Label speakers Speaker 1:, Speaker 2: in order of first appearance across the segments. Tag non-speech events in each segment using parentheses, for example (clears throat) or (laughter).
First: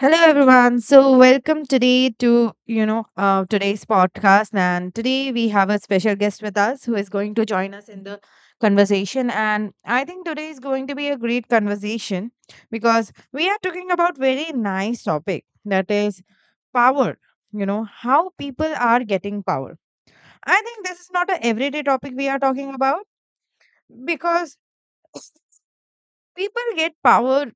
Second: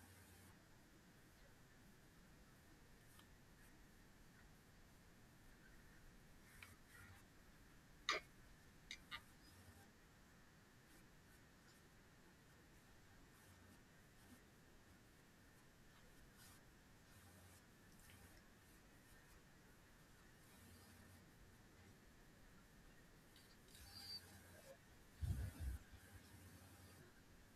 Speaker 1: Hello everyone. So welcome today to today's podcast, and today we have a special guest with us who is going to join us in the conversation. And I think today is going to be a great conversation because we are talking about very nice topic that is power. You know how people are getting power. I think this is not a everyday topic we are talking about because people get power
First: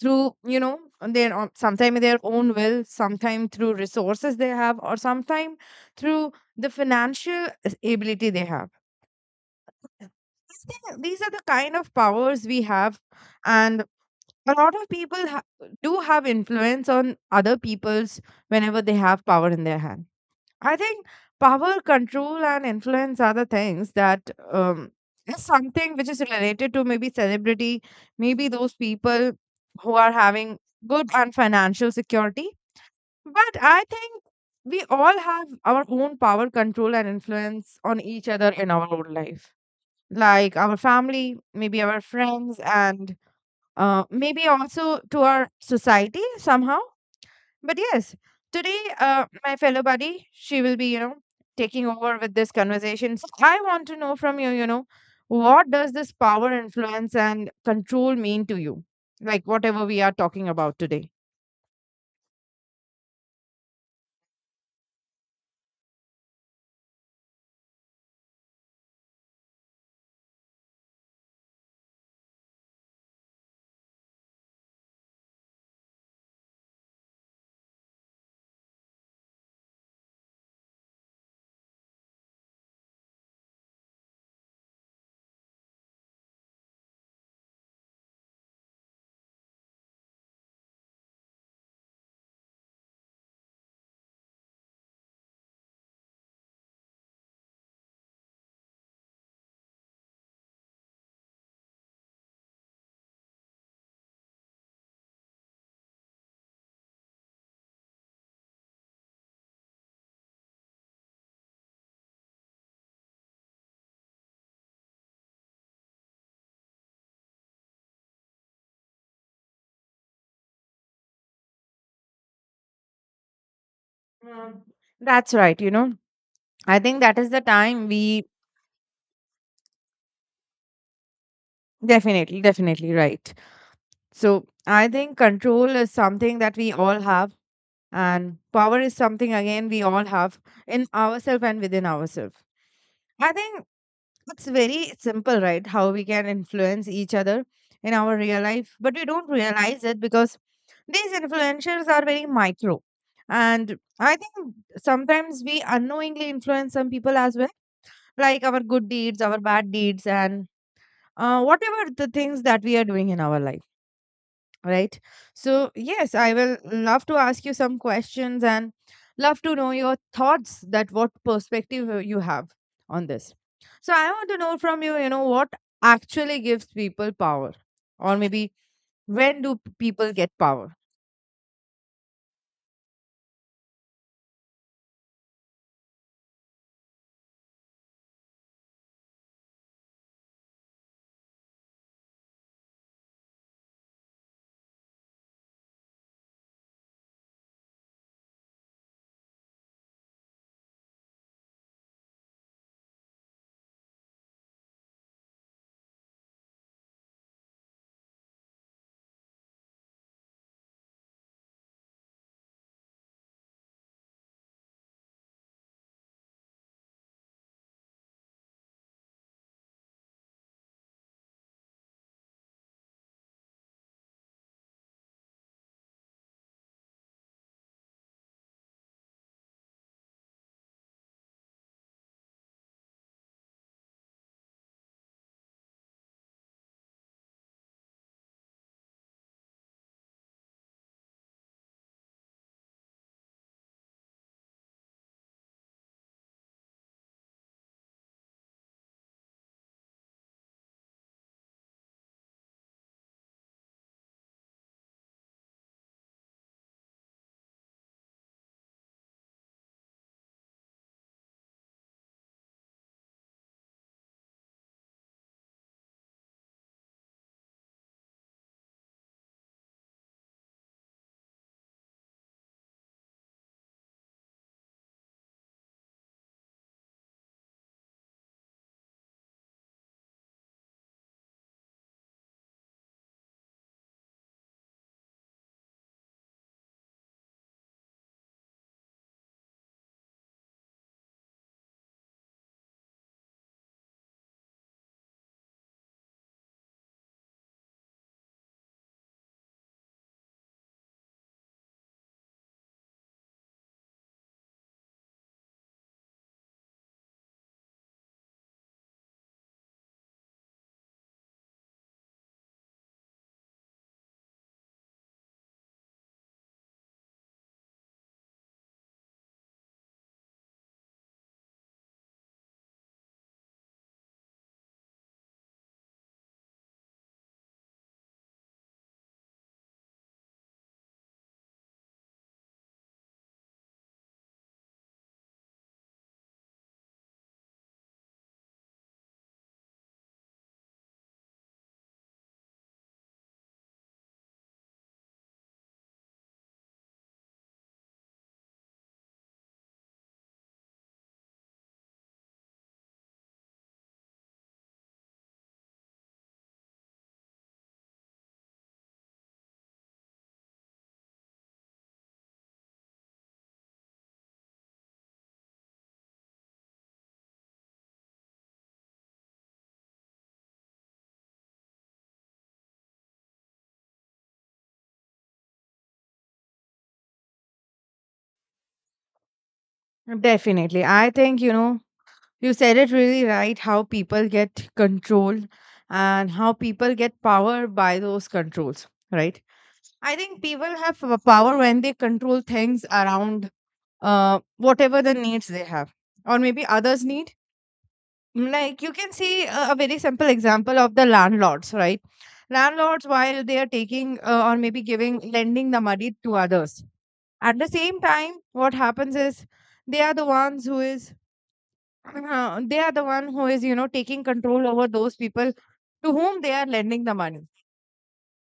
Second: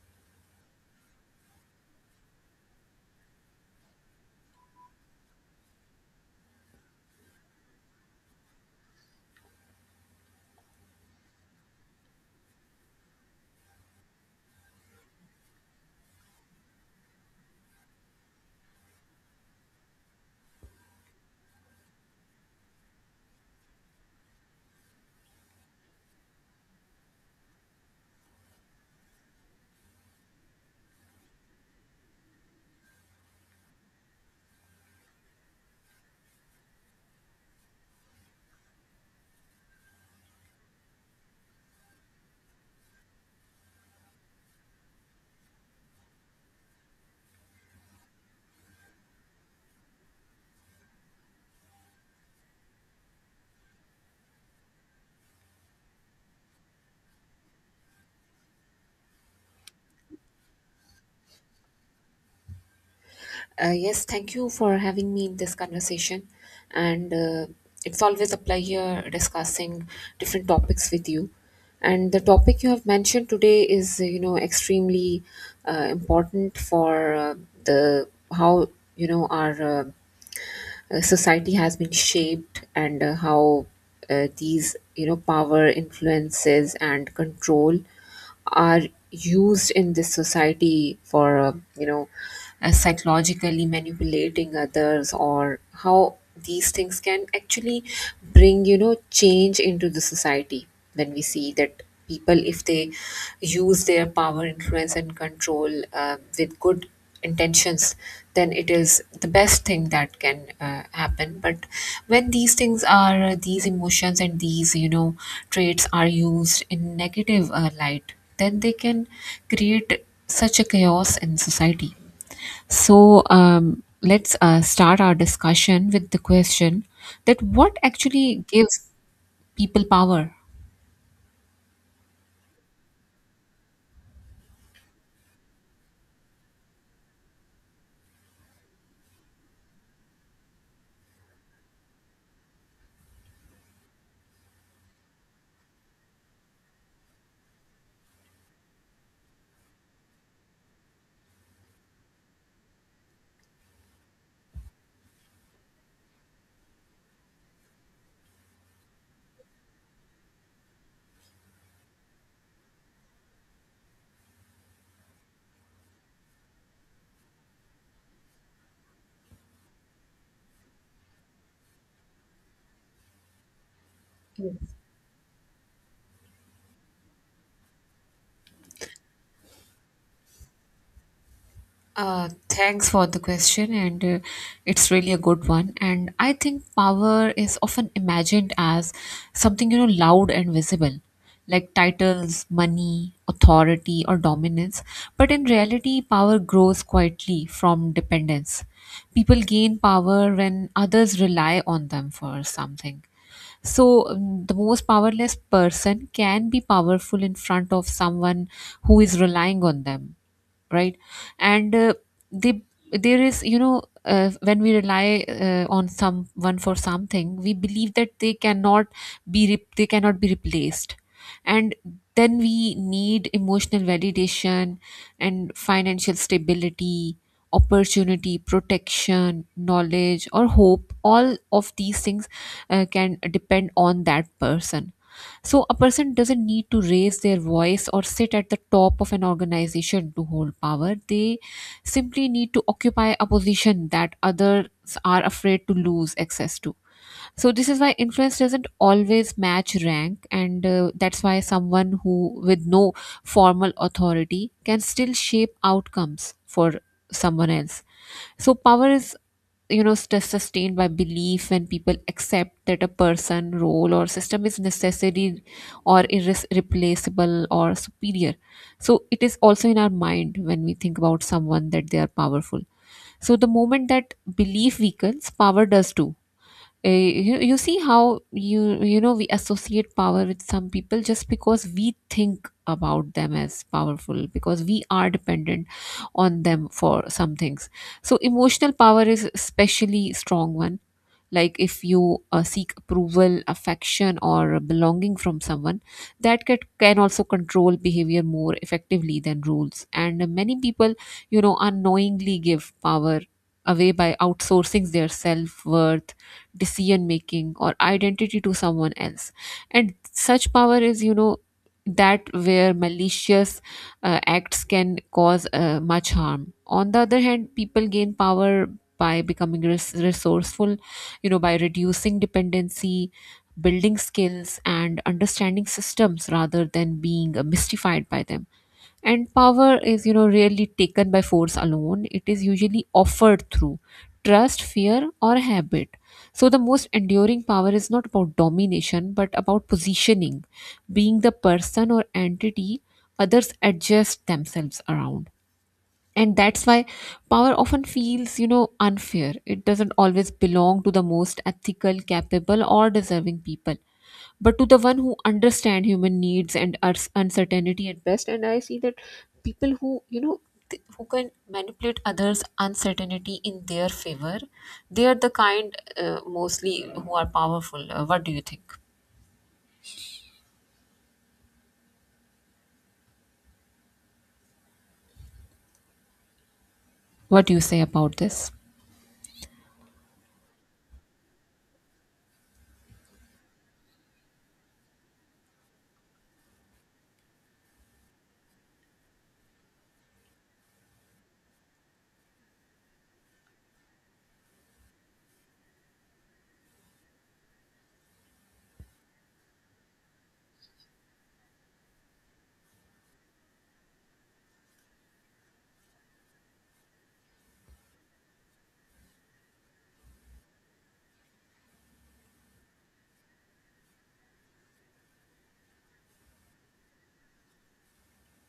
Speaker 1: through their own, sometime their own will, sometime through resources they have, or sometime through the financial ability they have. These are the kind of powers we have, and a lot of people do have influence on other people's whenever they have power in their hand. I think power, control, and influence are the things that is something which is related to maybe celebrity, maybe those people who are having good and financial security. But I think we all have our own power, control, and influence on each other in our own life, like our family, maybe our friends, and maybe also to our society somehow. But yes, today, my fellow buddy, she will be, taking over with this conversation. So I want to know from you, what does this power, influence, and control mean to you? Like whatever we are talking about today.
Speaker 2: Yes, thank you for having me in this conversation. And it's always a pleasure discussing different topics with you. And the topic you have mentioned today is, extremely important for the how our society has been shaped, and how these power influences and control are used in this society for you know psychologically manipulating others, or how these things can actually bring change into the society. When we see that people, if they use their power, influence, and control with good intentions, then it is the best thing that can happen. But when these things are, these emotions and these, traits are used in negative light, then they can create such a chaos in society. So let's
Speaker 1: Mm.
Speaker 2: start our
Speaker 1: That's right, you
Speaker 2: discussion
Speaker 1: know.
Speaker 2: with the
Speaker 1: I
Speaker 2: question
Speaker 1: think that is
Speaker 2: that
Speaker 1: the
Speaker 2: what
Speaker 1: time we.
Speaker 2: actually gives people power.
Speaker 1: Definitely, definitely, right. So I think control is something that we all have, and power is something again we all have in ourselves and within ourselves. I think it's very simple, right? How we can influence each other in our real life, but we don't realize it because these influencers are very micro. And I think sometimes we unknowingly influence some people as well, like our good deeds, our bad deeds, and whatever the things that we are doing in our life, right? So yes, I will love to ask you some questions, and love to know your thoughts, that what perspective you have on this. So I want to know from you, you know what actually gives people power, or maybe when do people get power.
Speaker 2: Thanks for the question, and it's really a good one. And I think power is often imagined as something loud and visible, like titles, money, authority, or dominance. But in reality, power grows quietly from dependence. People gain power when others rely on them for something. So, the most powerless person can be powerful in front of someone who is relying on them, right? And they, there is, when we rely on someone for something, we believe that they cannot they cannot be replaced, and then we need emotional validation and financial stability, opportunity, protection, knowledge, or hope. All of these things can depend on that person. So a person doesn't need to raise their voice or sit at the top of an organization to hold power. They simply need to occupy a position that others are afraid to lose access to. So this is why influence doesn't always match rank, and that's why someone who with no formal authority can still shape outcomes for someone else. So power is sustained by belief when people accept that a person, role, or system is necessary, or irreplaceable, or superior. So it is also in our mind when we think about someone that they are powerful. So the moment that belief weakens, power does too. You see how you you know we associate power with some people just because we think about them as powerful, because we are dependent on them for some things. So emotional power is especially strong one. Like if you seek approval, affection, or belonging from someone, that can also control behavior more effectively than rules. And many people unknowingly give power away by outsourcing their self-worth, decision making, or identity to someone else. And such power is that where malicious acts can cause much harm. On the other hand, people gain power by becoming resourceful, by reducing dependency, building skills, and understanding systems rather than being mystified by them. And power is, rarely taken by force alone. It is usually offered through trust, fear, or habit. So the most enduring power is not about domination but about positioning, being the person or entity others adjust themselves around. And that's why power often feels, unfair. It doesn't always belong to the most ethical, capable, or deserving people, but to the one who understand human needs and uncertainty at best. And I see that people who, who can manipulate others uncertainty in their favor, they are the kind, mostly, who are powerful. What do you think? What do you say about this?
Speaker 1: Definitely, I think, you said it really right, how people get control and how people get power by those controls, right? I think people have power when they control things around, whatever the needs they have, or maybe others need. Like you can see a very simple example of the landlords, right? Landlords, while they are taking, or maybe giving, lending the money to others, at the same time what happens is, they are the ones who is (clears throat) they are the one who is taking control over those people to whom they are lending the money.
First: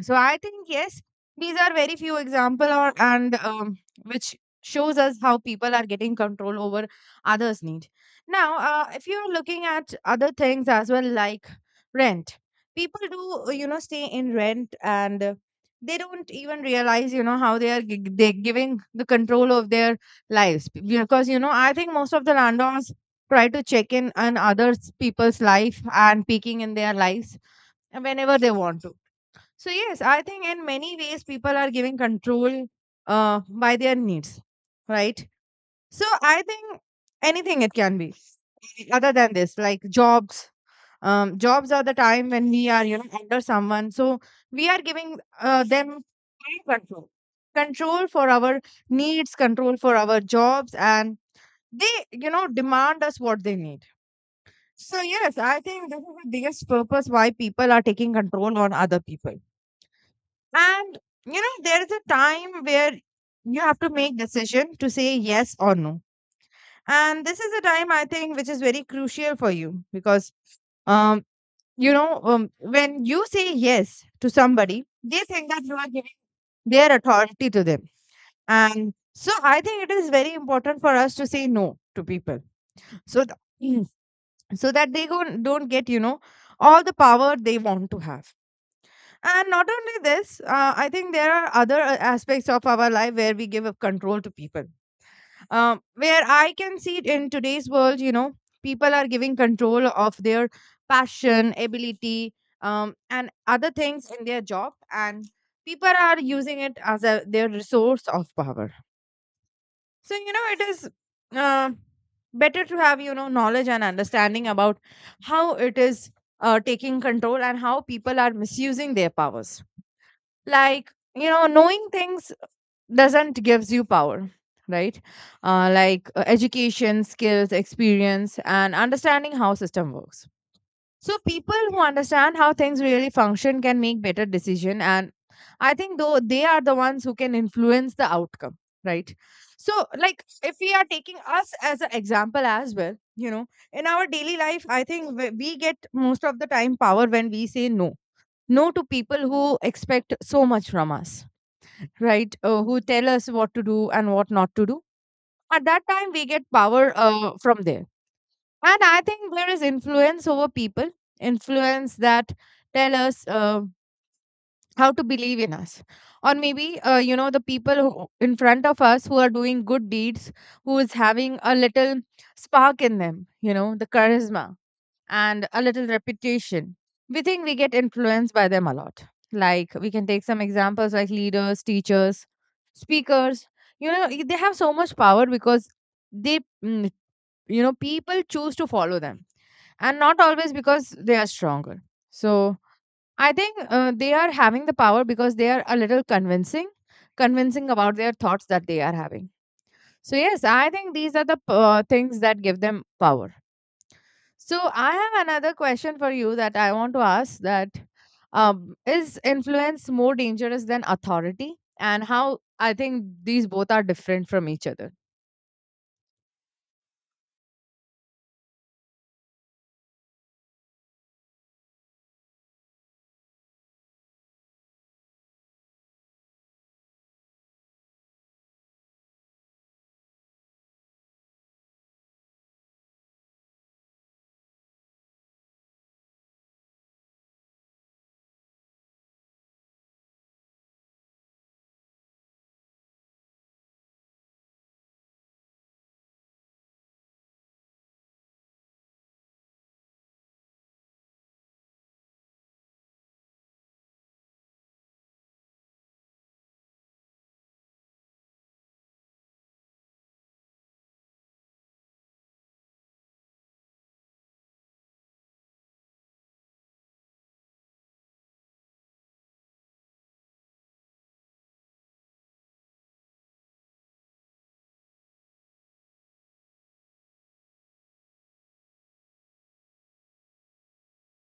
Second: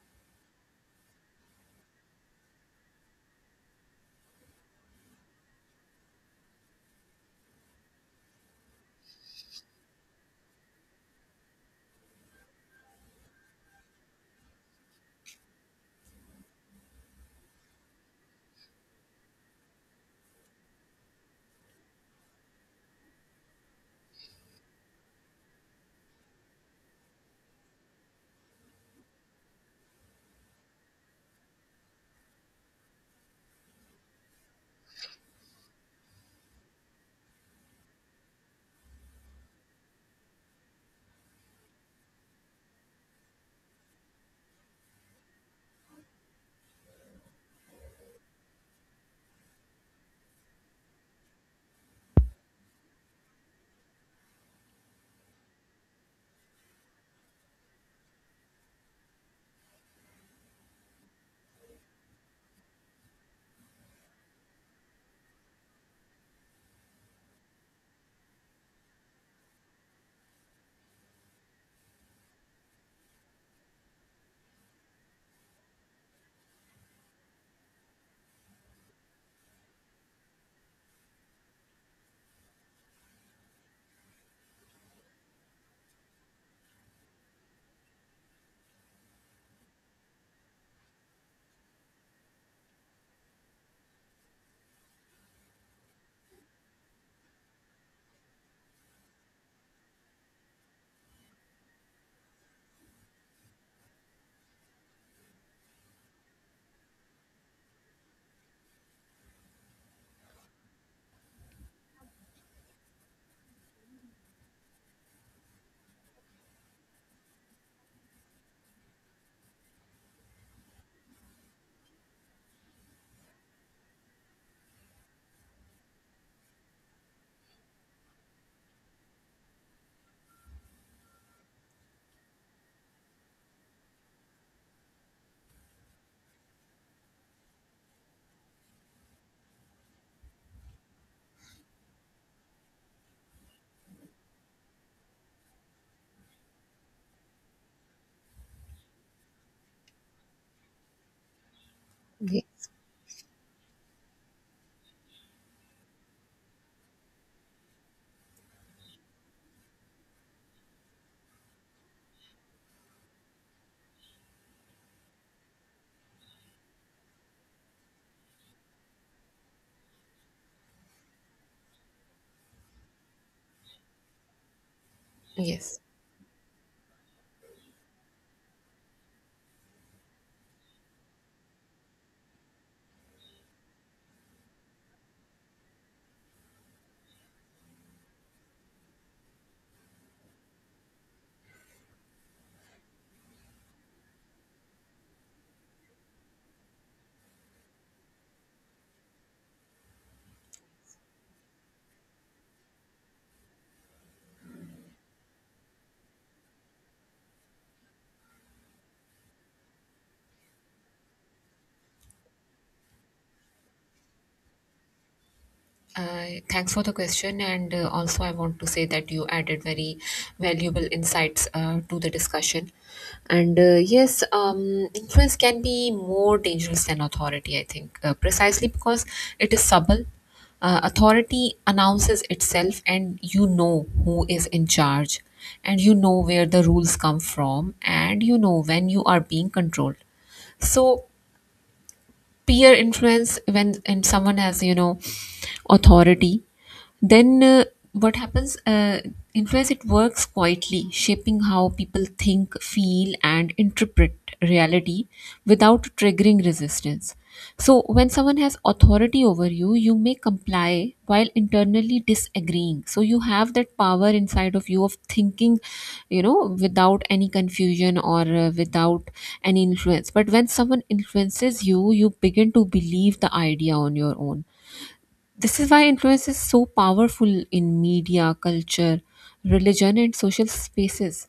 Speaker 1: So I think yes, these are very few example or and which shows us how people are getting control over others' need. Now, if you are looking at other things as well, like rent, people do stay in rent, and they don't even realize how they are they giving the control of their lives, because I think most of the landlords try to check in on others people's life and peeking in their lives whenever they want to. So yes, I think in many ways people are giving control, by their needs, right? So I think anything it can be other than this, like jobs. Jobs are the time when we are, under someone. So we are giving them time control, control for our needs, control for our jobs, and they, demand us what they need. So yes, I think this is the biggest purpose why people are taking control on other people, and there is a time where you have to make decision to say yes or no. And this is a time I think which is very crucial for you because um when you say yes to somebody, they think that you are giving their authority to them. And so I think it is very important for us to say no to people. So (clears throat) so that don't get, all the power they want to have. And not only this, I think there are other aspects of our life where we give up control to people. Where I can see it in today's world, people are giving control of their passion, ability, and other things in their job, and people are using it as their resource of power. So it is uh, better to have knowledge and understanding about how it is taking control and how people are misusing their powers, like, knowing things doesn't gives you power, right? Like education, skills, experience, and understanding how system works. So people who understand how things really function can make better decision, and I think though they are the ones who can influence the outcome, right? So, like if we are taking us as an example as well, in our daily life, I think we get most of the time power when we say no, no to people who expect so much from us, right?
Speaker 2: Yes.
Speaker 1: Who tell us what to do and what not to do. At that time, we get power from there. And I think there is influence over people, influence that tell us how to believe in us. Or maybe, the people who, in front of us, who are doing good deeds, who is having a little spark in them, the charisma and a
Speaker 2: Yes.
Speaker 1: little reputation, we think we get influenced by them a lot. Like we can take some examples like leaders, teachers, speakers. You know, y- they have so much power because they, mm, you know, people choose to follow them, and not always because they are stronger. So I think they are having the power because they are a little convincing about their thoughts that they are having. So, yes, I think these are the things that give them power. So I have another question for you that I want to ask, that is influence more dangerous than authority, and how I think these both are different from each other?
Speaker 2: Thanks for the question, and also I want to say that you added very valuable insights to the discussion. And yes, influence can be more dangerous than authority, I think, precisely because it is subtle. Authority announces itself, and you know who is in charge, and you know where the rules come from, and you know when you are being controlled. So peer influence, when and someone has, authority, then what happens, influence, it works quietly, shaping how people think, feel, and interpret reality without triggering resistance. So when someone has authority over you, you may comply while internally disagreeing. So you have that power inside of you of thinking, you know, without any confusion or without any influence. But when someone influences you, you begin to believe the idea on your own. This is why influence is so powerful in media, culture, religion, and social spaces.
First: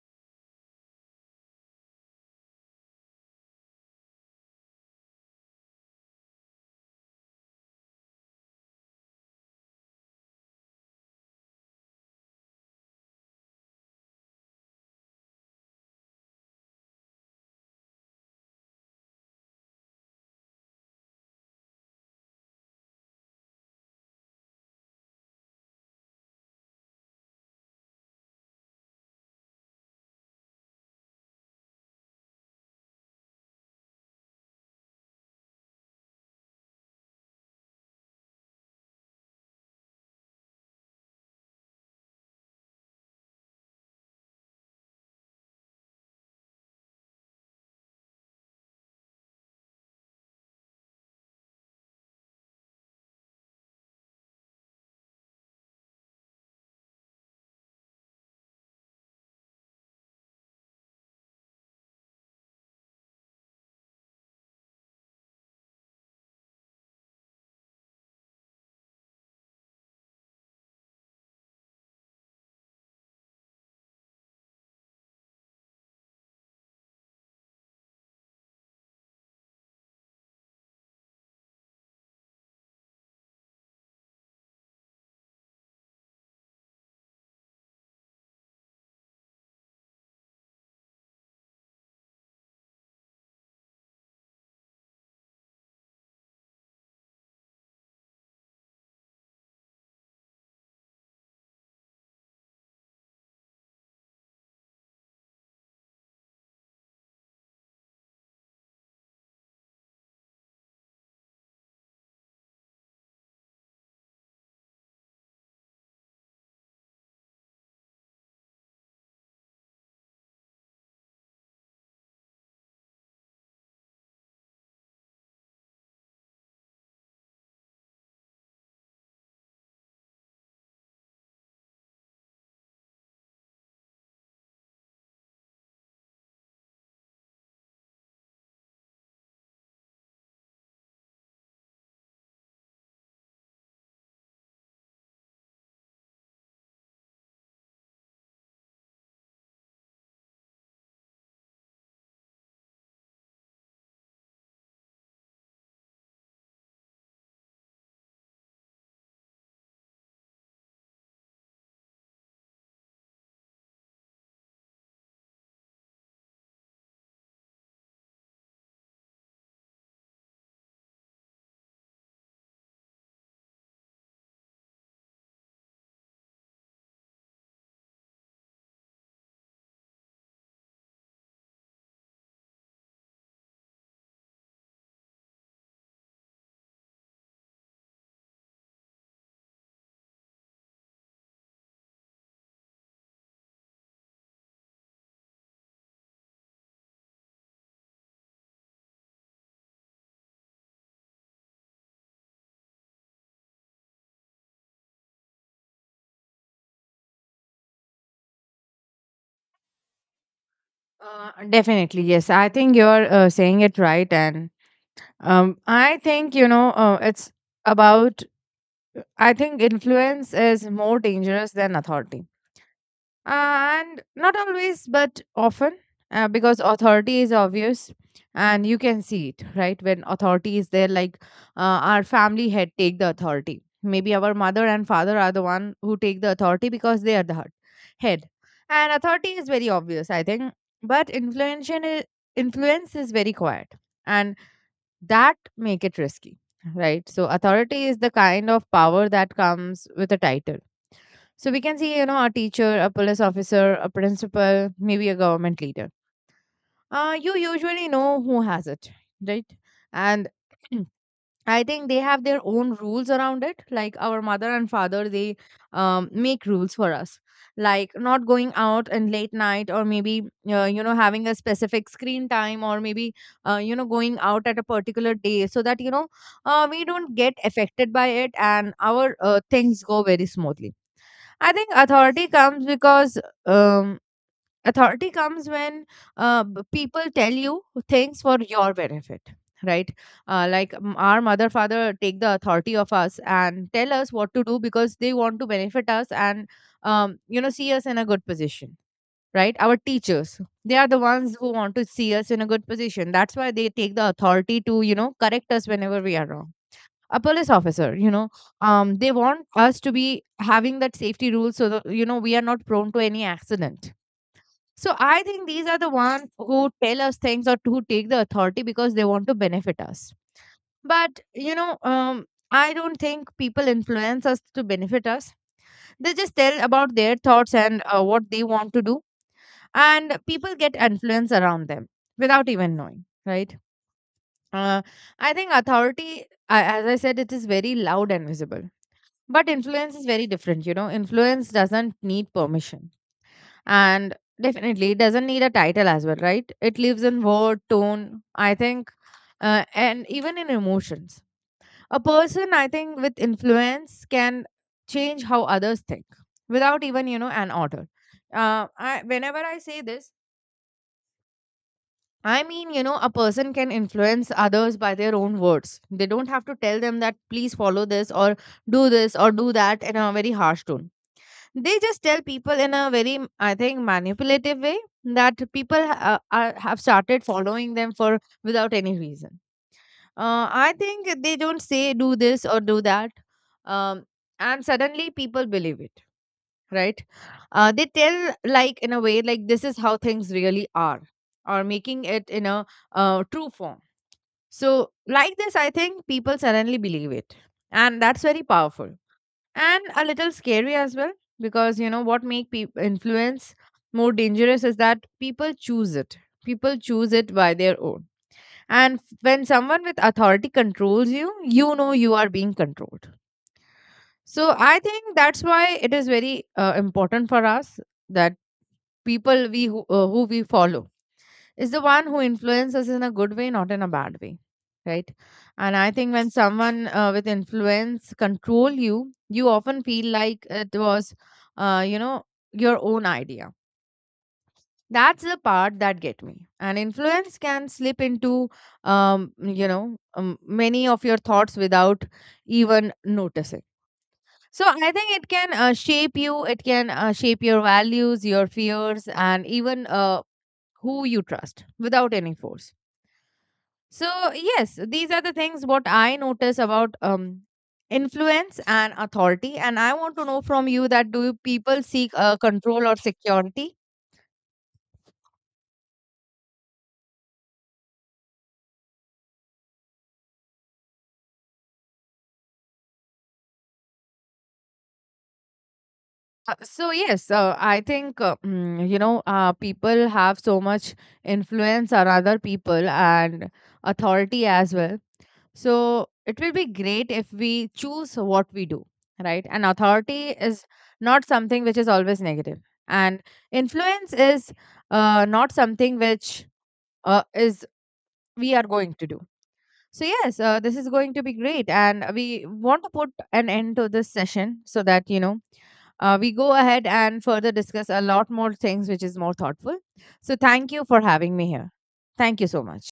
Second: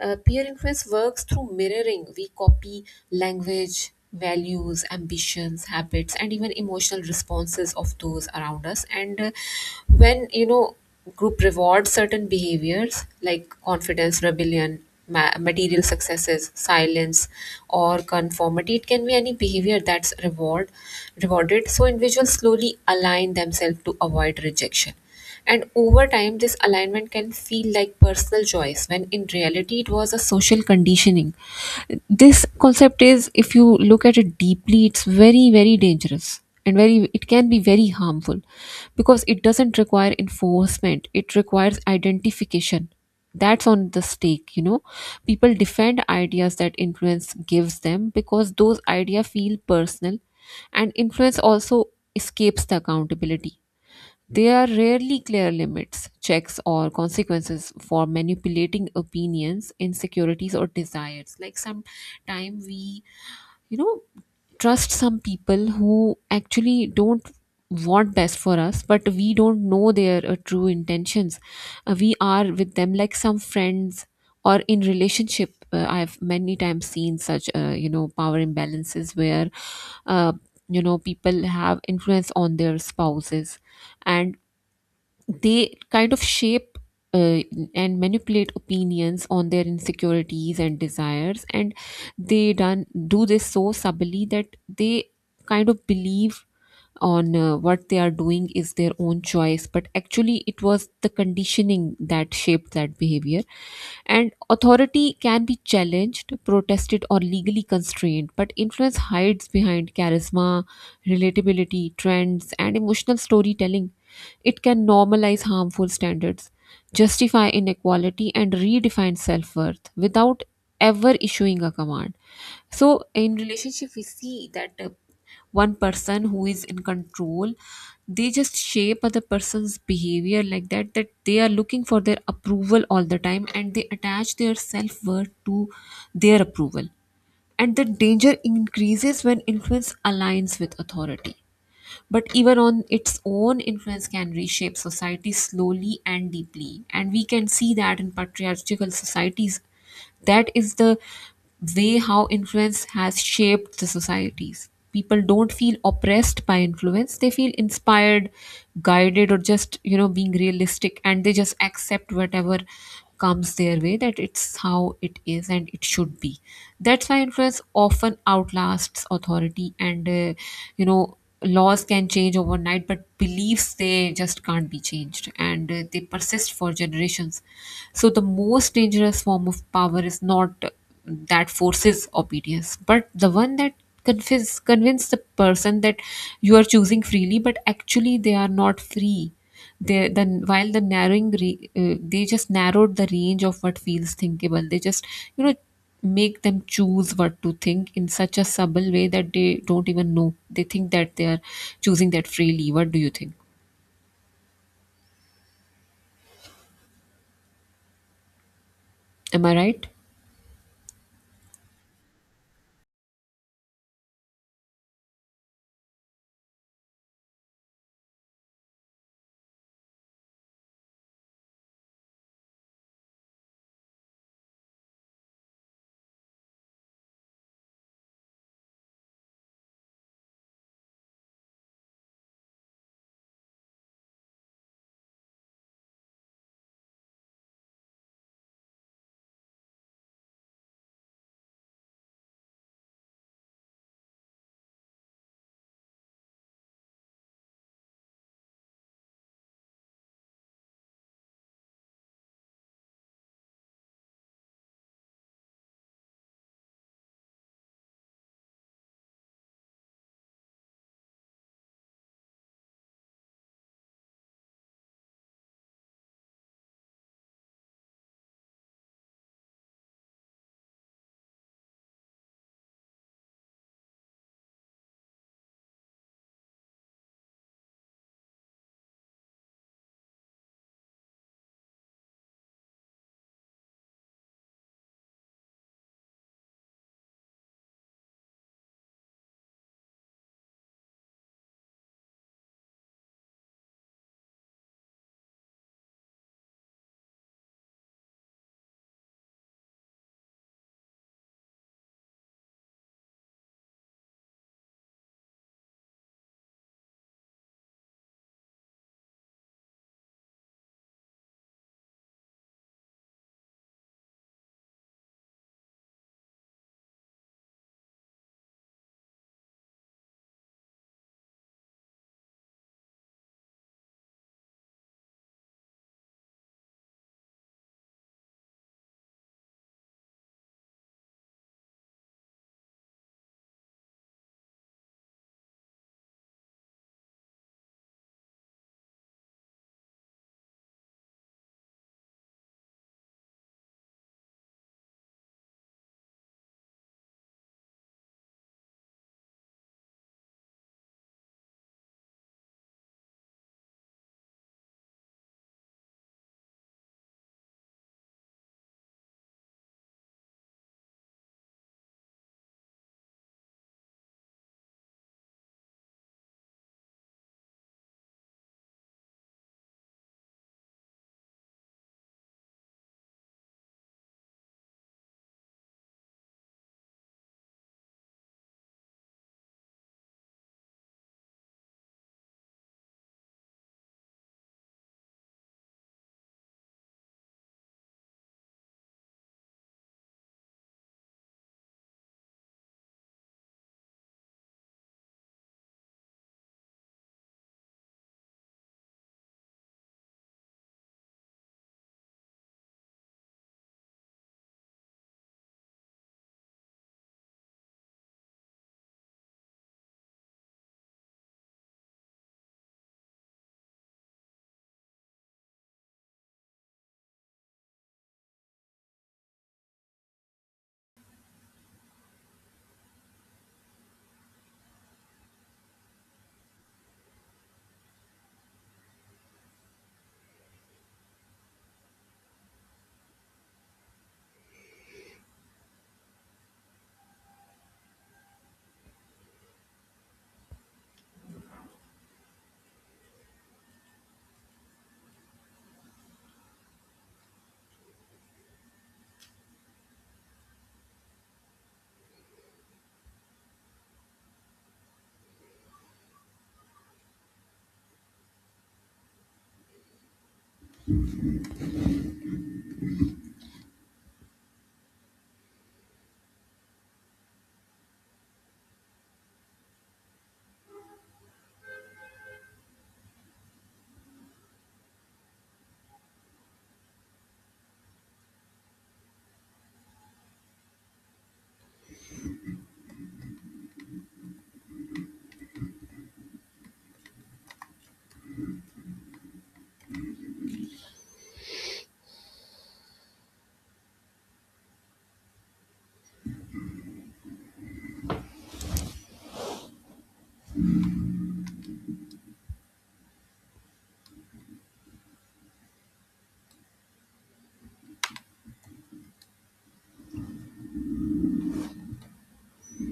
Speaker 2: Peer influence works through mirroring. We copy language, values, ambitions, habits, and even emotional responses of those around us. And when, you know, group rewards certain behaviors like confidence, rebellion, material successes, silence, or conformity, it can be any behavior that's rewarded. So individuals slowly align themselves to avoid rejection, and over time, this alignment can feel like personal choice when in reality it was a social conditioning. This concept is, if you look at it deeply, it's very, very dangerous, and very it can be very harmful because it doesn't require enforcement, it requires identification. That's on the stake, you know. People defend ideas that influence gives them because those ideas feel personal. And influence also escapes the accountability. There are rarely clear limits, checks, or consequences for manipulating opinions, insecurities, or desires. Like sometime we, you know, trust some people who actually don't want best for us, but we don't know their true intentions. We are with them like some friends or in relationship. I've many times seen such, you know, power imbalances where, uh, you know, people have influence on their spouses, and they kind of shape uh, and manipulate opinions on their insecurities and desires, and they done do this so subtly that they kind of believe on what they are doing is their own choice, but actually it was the conditioning that shaped that behavior. And authority can be challenged, protested, or legally constrained, but influence hides behind charisma, relatability, trends, and emotional storytelling. It can normalize harmful standards, justify inequality, and redefine self-worth without ever issuing a command. So in relationship we see that, one person who is in control, they just shape other person's behavior like that, that they are looking for their approval all the time, and they attach their self-worth to their approval. And the danger increases when influence aligns with authority, but even on its own, influence can reshape society slowly and deeply. And we can see that in patriarchal societies, that is the way how influence has shaped the societies. People don't feel oppressed by influence, they feel inspired, guided, or just, you know, being realistic, and they just accept whatever comes their way, that it's how it is and it should be. That's why influence often outlasts authority. And you know, laws can change overnight, but beliefs, they just can't be changed, and they persist for generations. So the most dangerous form of power is not that forces obedience, but the one that convince the person that you are choosing freely, but actually they are not free. They then, while the narrowing re- they just narrowed the range of what feels thinkable. They just, you know, make them choose what to think in such a subtle way that they don't even know. They think that they are choosing that freely. What do you think? Am I right?
Speaker 1: Definitely, yes. I think you're saying it right, and I think it's about, I think influence is more dangerous than authority. And not always, but often, because authority is obvious and you can see it, right? When authority is there, like our family head take the authority. Maybe our mother and father are the one who take the authority because they are the head. And authority is very obvious, I think. But influence is very quiet. And that make it risky, right? So authority is the kind of power that comes with a title. So we can see, a teacher, a police officer, a principal, maybe a government leader, you usually know who has it, right? And (clears throat) I think they have their own rules around it. Like our mother and father, they make rules for us, like not going out and late night, or maybe having a specific screen time, or maybe going out at a particular day, so that we don't get affected by it, and our things go very smoothly. I think um, authority comes when people tell you things for your benefit, right? Like our mother, father take the authority of us and tell us what to do because they want to benefit us, and see us in a good position, right? Our teachers, they are the ones who want to see us in a good position, that's why they take the authority to correct us whenever we are wrong. A police officer, they want us to be having that safety rule so that we are not prone to any accident. So I think these are the ones who tell us things or who take the authority because they want to benefit us. But I don't think people influence us to benefit us. They just tell about their thoughts and what they want to do, and people get influence around them without even knowing, right? Uh, I think authority, as I said, it is very loud and visible. But influence is very different. Influence doesn't need permission, and definitely it doesn't need a title as well, right? It lives in word tone, I think, and even in emotions. A person, I think, with influence can change how others think without even an order. Whenever I say this, I mean, a person can influence others by their own words. They don't have to tell them that please follow this, or do this, or do that, in a very harsh tone. They just tell people in a very, I think, manipulative way, that people have started following them for, without any reason. I think they don't say do this or do that, um, and suddenly people believe it, right? They tell like in a way like, this is how things really are, or making it in a true form. So like this, I think people suddenly believe it, and that's very powerful, and a little scary as well. Because what make peop influence more dangerous is that people choose it. People choose it by their own, and when someone with authority controls you, you know you are being controlled. So I think that's why it is very important for us, that people who we follow is the one who influences in a good way, not in a bad way, right? And I think when someone with influence control you, you often feel like it was, uh, you know, your own idea. That's the part that get me. And influence can slip into, many of your thoughts without even noticing. So I think it can shape you. It can shape your values, your fears, and even who you trust without any force. So, yes, these are the things what I notice about influence and authority. And I want to know from you, that do you people seek control or security? So yes, I think people have so much influence on other people and authority as well. So it will be great if we choose what we do, right? And authority is not something which is always negative. And influence is not something which is we are going to do. So yes, this is going to be great, and we want to put an end to this session so that we go ahead and further discuss a lot more things which is more thoughtful. So thank you for having me here. Thank you so much.